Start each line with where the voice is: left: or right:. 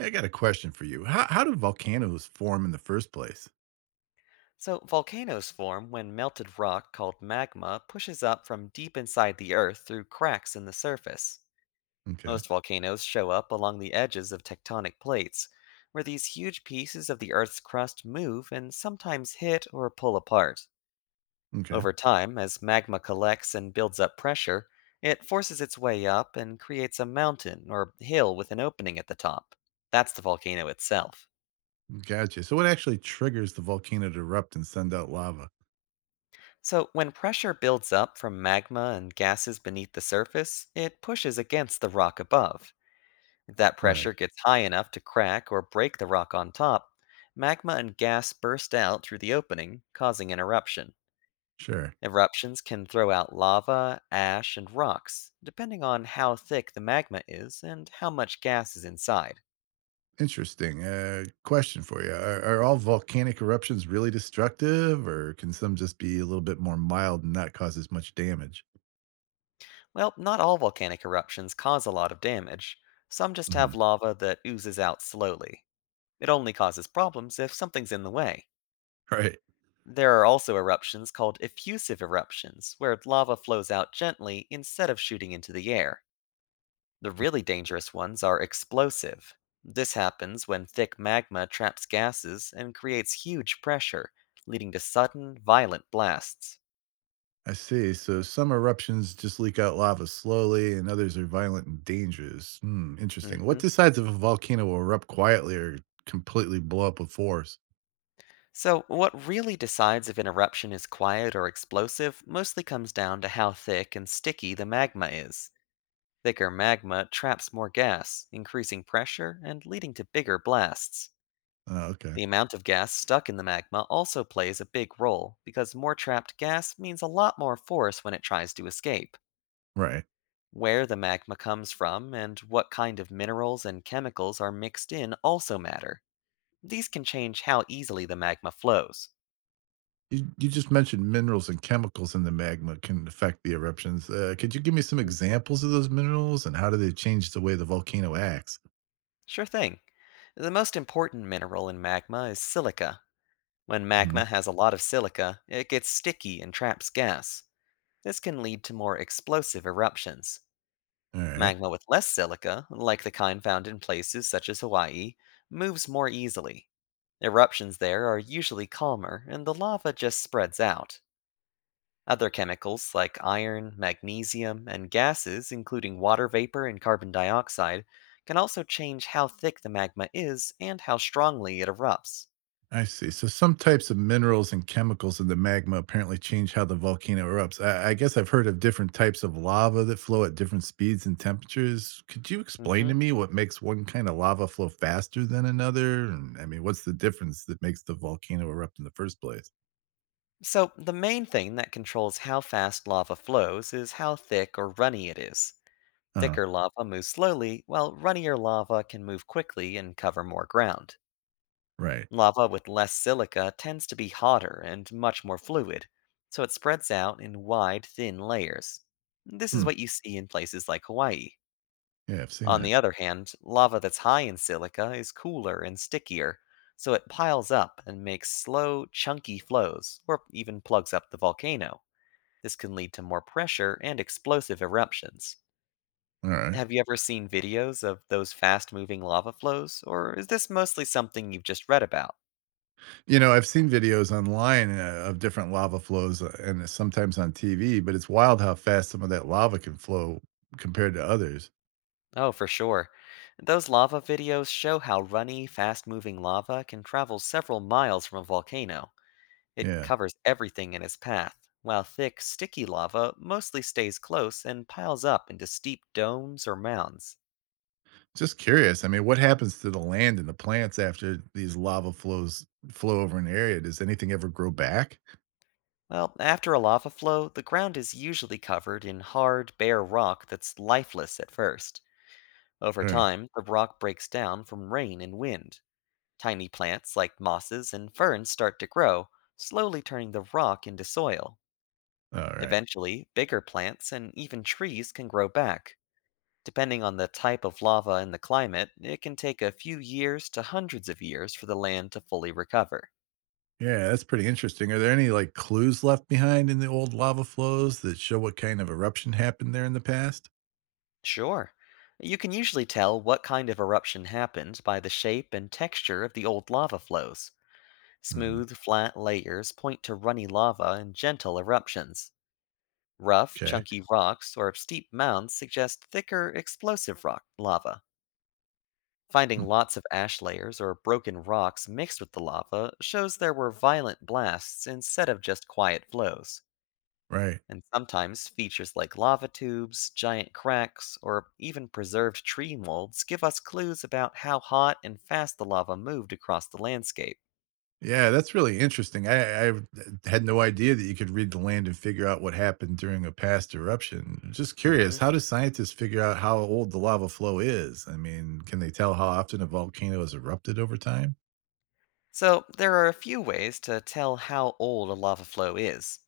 right: I got a question for you. How do volcanoes form in the first place?
left: So, volcanoes form when melted rock called magma pushes up from deep inside the Earth through cracks in the surface.
right: Okay.
left: Most volcanoes show up along the edges of tectonic plates, where these huge pieces of the Earth's crust move and sometimes hit or pull apart.
right: Okay.
left: Over time, as magma collects and builds up pressure, it forces its way up and creates a mountain or hill with an opening at the top. That's the volcano itself.
right: Gotcha. So what actually triggers the volcano to erupt and send out lava?
left: So, when pressure builds up from magma and gases beneath the surface, it pushes against the rock above. If that
right: Right.
left: pressure gets high enough to crack or break the rock on top, magma and gas burst out through the opening, causing an eruption.
right: Sure.
left: Eruptions can throw out lava, ash, and rocks, depending on how thick the magma is and how much gas is inside.
right: Interesting. Question for you. Are all volcanic eruptions really destructive, or can some just be a little bit more mild and not cause as much damage?
left: Well, not all volcanic eruptions cause a lot of damage. Some just
right: hmm
left: have lava that oozes out slowly. It only causes problems if something's in the way.
right: Right.
left: There are also eruptions called effusive eruptions, where lava flows out gently instead of shooting into the air. The really dangerous ones are explosive. This happens when thick magma traps gases and creates huge pressure, leading to sudden, violent blasts.
right: I see. So some eruptions just leak out lava slowly, and others are violent and dangerous. Interesting. What
left: hmm
right: decides if a volcano will erupt quietly or completely blow up with force?
left: So, what really decides if an eruption is quiet or explosive mostly comes down to how thick and sticky the magma is. Thicker magma traps more gas, increasing pressure and leading to bigger blasts.
right: Oh, okay.
left: The amount of gas stuck in the magma also plays a big role, because more trapped gas means a lot more force when it tries to escape.
right: Right.
left: Where the magma comes from and what kind of minerals and chemicals are mixed in also matter. These can change how easily the magma flows.
right: You just mentioned minerals and chemicals in the magma can affect the eruptions. Could you give me some
left: Mm,
right: examples of those minerals, and how do they change the way the volcano acts?
left: Sure thing. The most important mineral in magma is silica. When
right: Mhm.
left: magma has a lot of silica, it gets sticky and traps gas. This can lead to more explosive eruptions.
right: All right.
left: Magma with less silica, like the kind found in places such as Hawaii, moves more easily. Eruptions there are usually calmer, and the lava just spreads out. Other chemicals like iron, magnesium, and gases, including water vapor and carbon dioxide, can also change how thick the magma is and how strongly it erupts.
right: I see. So some types of minerals and chemicals in the magma apparently change how the volcano erupts. I guess I've heard of different types of lava that flow at different speeds and temperatures. Could you explain
left: hmm
right: to me what makes one kind of lava flow faster than another? And I mean, what's the difference that makes the volcano erupt in the first place?
left: So, the main thing that controls how fast lava flows is how thick or runny it is.
right: Uh,
left: Thicker lava moves slowly, while runnier lava can move quickly and cover more ground.
right: right.
left: Lava with less silica tends to be hotter and much more fluid, so it spreads out in wide, thin layers. This is
right: Hmm.
left: what you see in places like Hawaii.
right: Yeah, I've seen
left: On
right: that.
left: the other hand, lava that's high in silica is cooler and stickier, so it piles up and makes slow, chunky flows, or even plugs up the volcano. This can lead to more pressure and explosive eruptions.
right: All right.
left: Have you ever seen videos of those fast moving lava flows, or is this mostly something you've just read about?
right: You know, I've seen videos online of different lava flows and sometimes on TV, but it's wild how fast some of that lava can flow compared to others.
left: Oh, for sure. Those lava videos show how runny, fast moving lava can travel several miles from a volcano. It
right: Yeah.
left: covers everything in its path, while thick, sticky lava mostly stays close and piles up into steep domes or mounds.
right: Just curious. I mean, what happens to the land and the plants after these lava flows flow over an area? Does anything ever grow back?
left: Well, after a lava flow, the ground is usually covered in hard, bare rock that's lifeless at first. Over
right: Sure.
left: time, the rock breaks down from rain and wind. Tiny plants like mosses and ferns start to grow, slowly turning the rock into soil.
right: All right.
left: Eventually, bigger plants and even trees can grow back. Depending on the type of lava and the climate, it can take a few years to hundreds of years for the land to fully recover.
right: Yeah, that's pretty interesting. Are there any like clues left behind in the old lava flows that show what kind of eruption happened there in the past?
left: Sure. You can usually tell what kind of eruption happened by the shape and texture of the old lava flows.
right: Mhm.
left: Smooth, flat layers point to runny lava and gentle eruptions. Rough,
right: Okay.
left: chunky rocks or steep mounds suggest thicker, explosive rock lava. Finding
right: Hmm.
left: lots of ash layers or broken rocks mixed with the lava shows there were violent blasts instead of just quiet flows.
right: Right.
left: And sometimes features like lava tubes, giant cracks, or even preserved tree molds give us clues about how hot and fast the lava moved across the landscape.
right: Yeah, that's really interesting. I had no idea that you could read the land and figure out what happened during a past eruption. Just curious,
left: Mhm.
right: how do scientists figure out how old the lava flow is? I mean, can they tell how often a volcano has erupted over time?
left: So, there are a few ways to tell how old a lava flow is.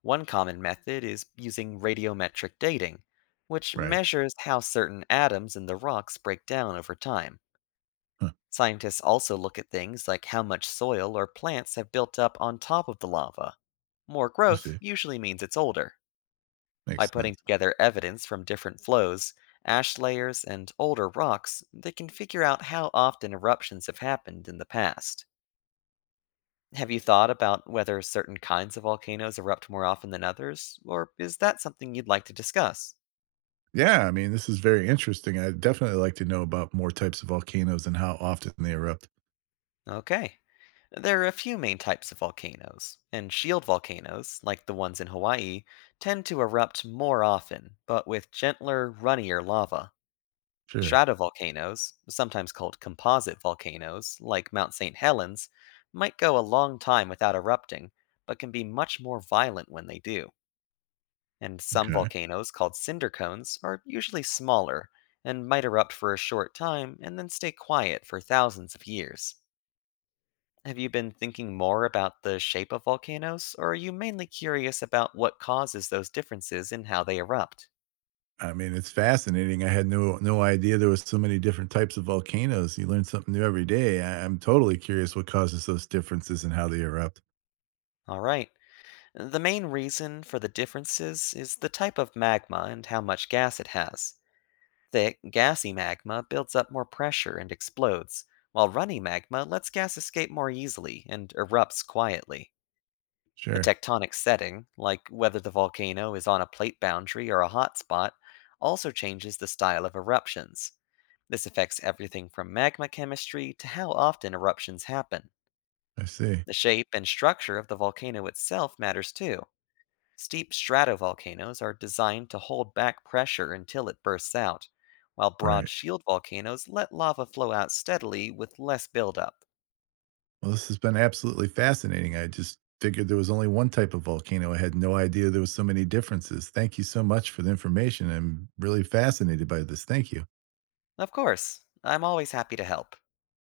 left: One common method is using radiometric dating, which
right: Right.
left: measures how certain atoms in the rocks break down over time.
right: Huh.
left: Scientists also look at things like how much soil or plants have built up on top of the lava. More
right: You
left: growth
right: see.
left: usually means it's older. By
right: Makes
left: putting
right: sense.
left: together evidence from different flows, ash layers, and older rocks, they can figure out how often eruptions have happened in the past. Have you thought about whether certain kinds of volcanoes erupt more often than others, or is that something you'd like to discuss?
right: Yeah, I mean, this is very interesting. I'd definitely like to know about more types of volcanoes and how often they erupt.
left: Okay. There are a few main types of volcanoes, and shield volcanoes, like the ones in Hawaii, tend to erupt more often, but with gentler, runnier lava.
right: Sure.
left: Stratovolcanoes, sometimes called composite volcanoes, like Mount St. Helens, might go a long time without erupting, but can be much more violent when they do. And some
right: Okay.
left: volcanoes, called cinder cones, are usually smaller and might erupt for a short time and then stay quiet for thousands of years. Have you been thinking more about the shape of volcanoes, or are you mainly curious about what causes those differences in how they erupt?
right: I mean, it's fascinating. I had no idea there was so many different types of volcanoes. You learn something new every day. I'm totally curious what causes those differences and how they erupt.
left: Alright, the main reason for the differences is the type of magma and how much gas it has. Thick, gassy magma builds up more pressure and explodes, while runny magma lets gas escape more easily and erupts quietly. The
right: Sure,
left: tectonic setting, like whether the volcano is on a plate boundary or a hotspot, also changes the style of eruptions. This affects everything from magma chemistry to how often eruptions happen.
right: I see.
left: The shape and structure of the volcano itself matters too. Steep stratovolcanoes are designed to hold back pressure until it bursts out, while
right: Right.
left: broad shield volcanoes let lava flow out steadily with less buildup.
right: Well, this has been absolutely fascinating. I just figured there was only one type of volcano. I had no idea there was so many differences. Thank you so much for the information. I'm really fascinated by this. Thank you.
left: Of course, I'm always happy to help.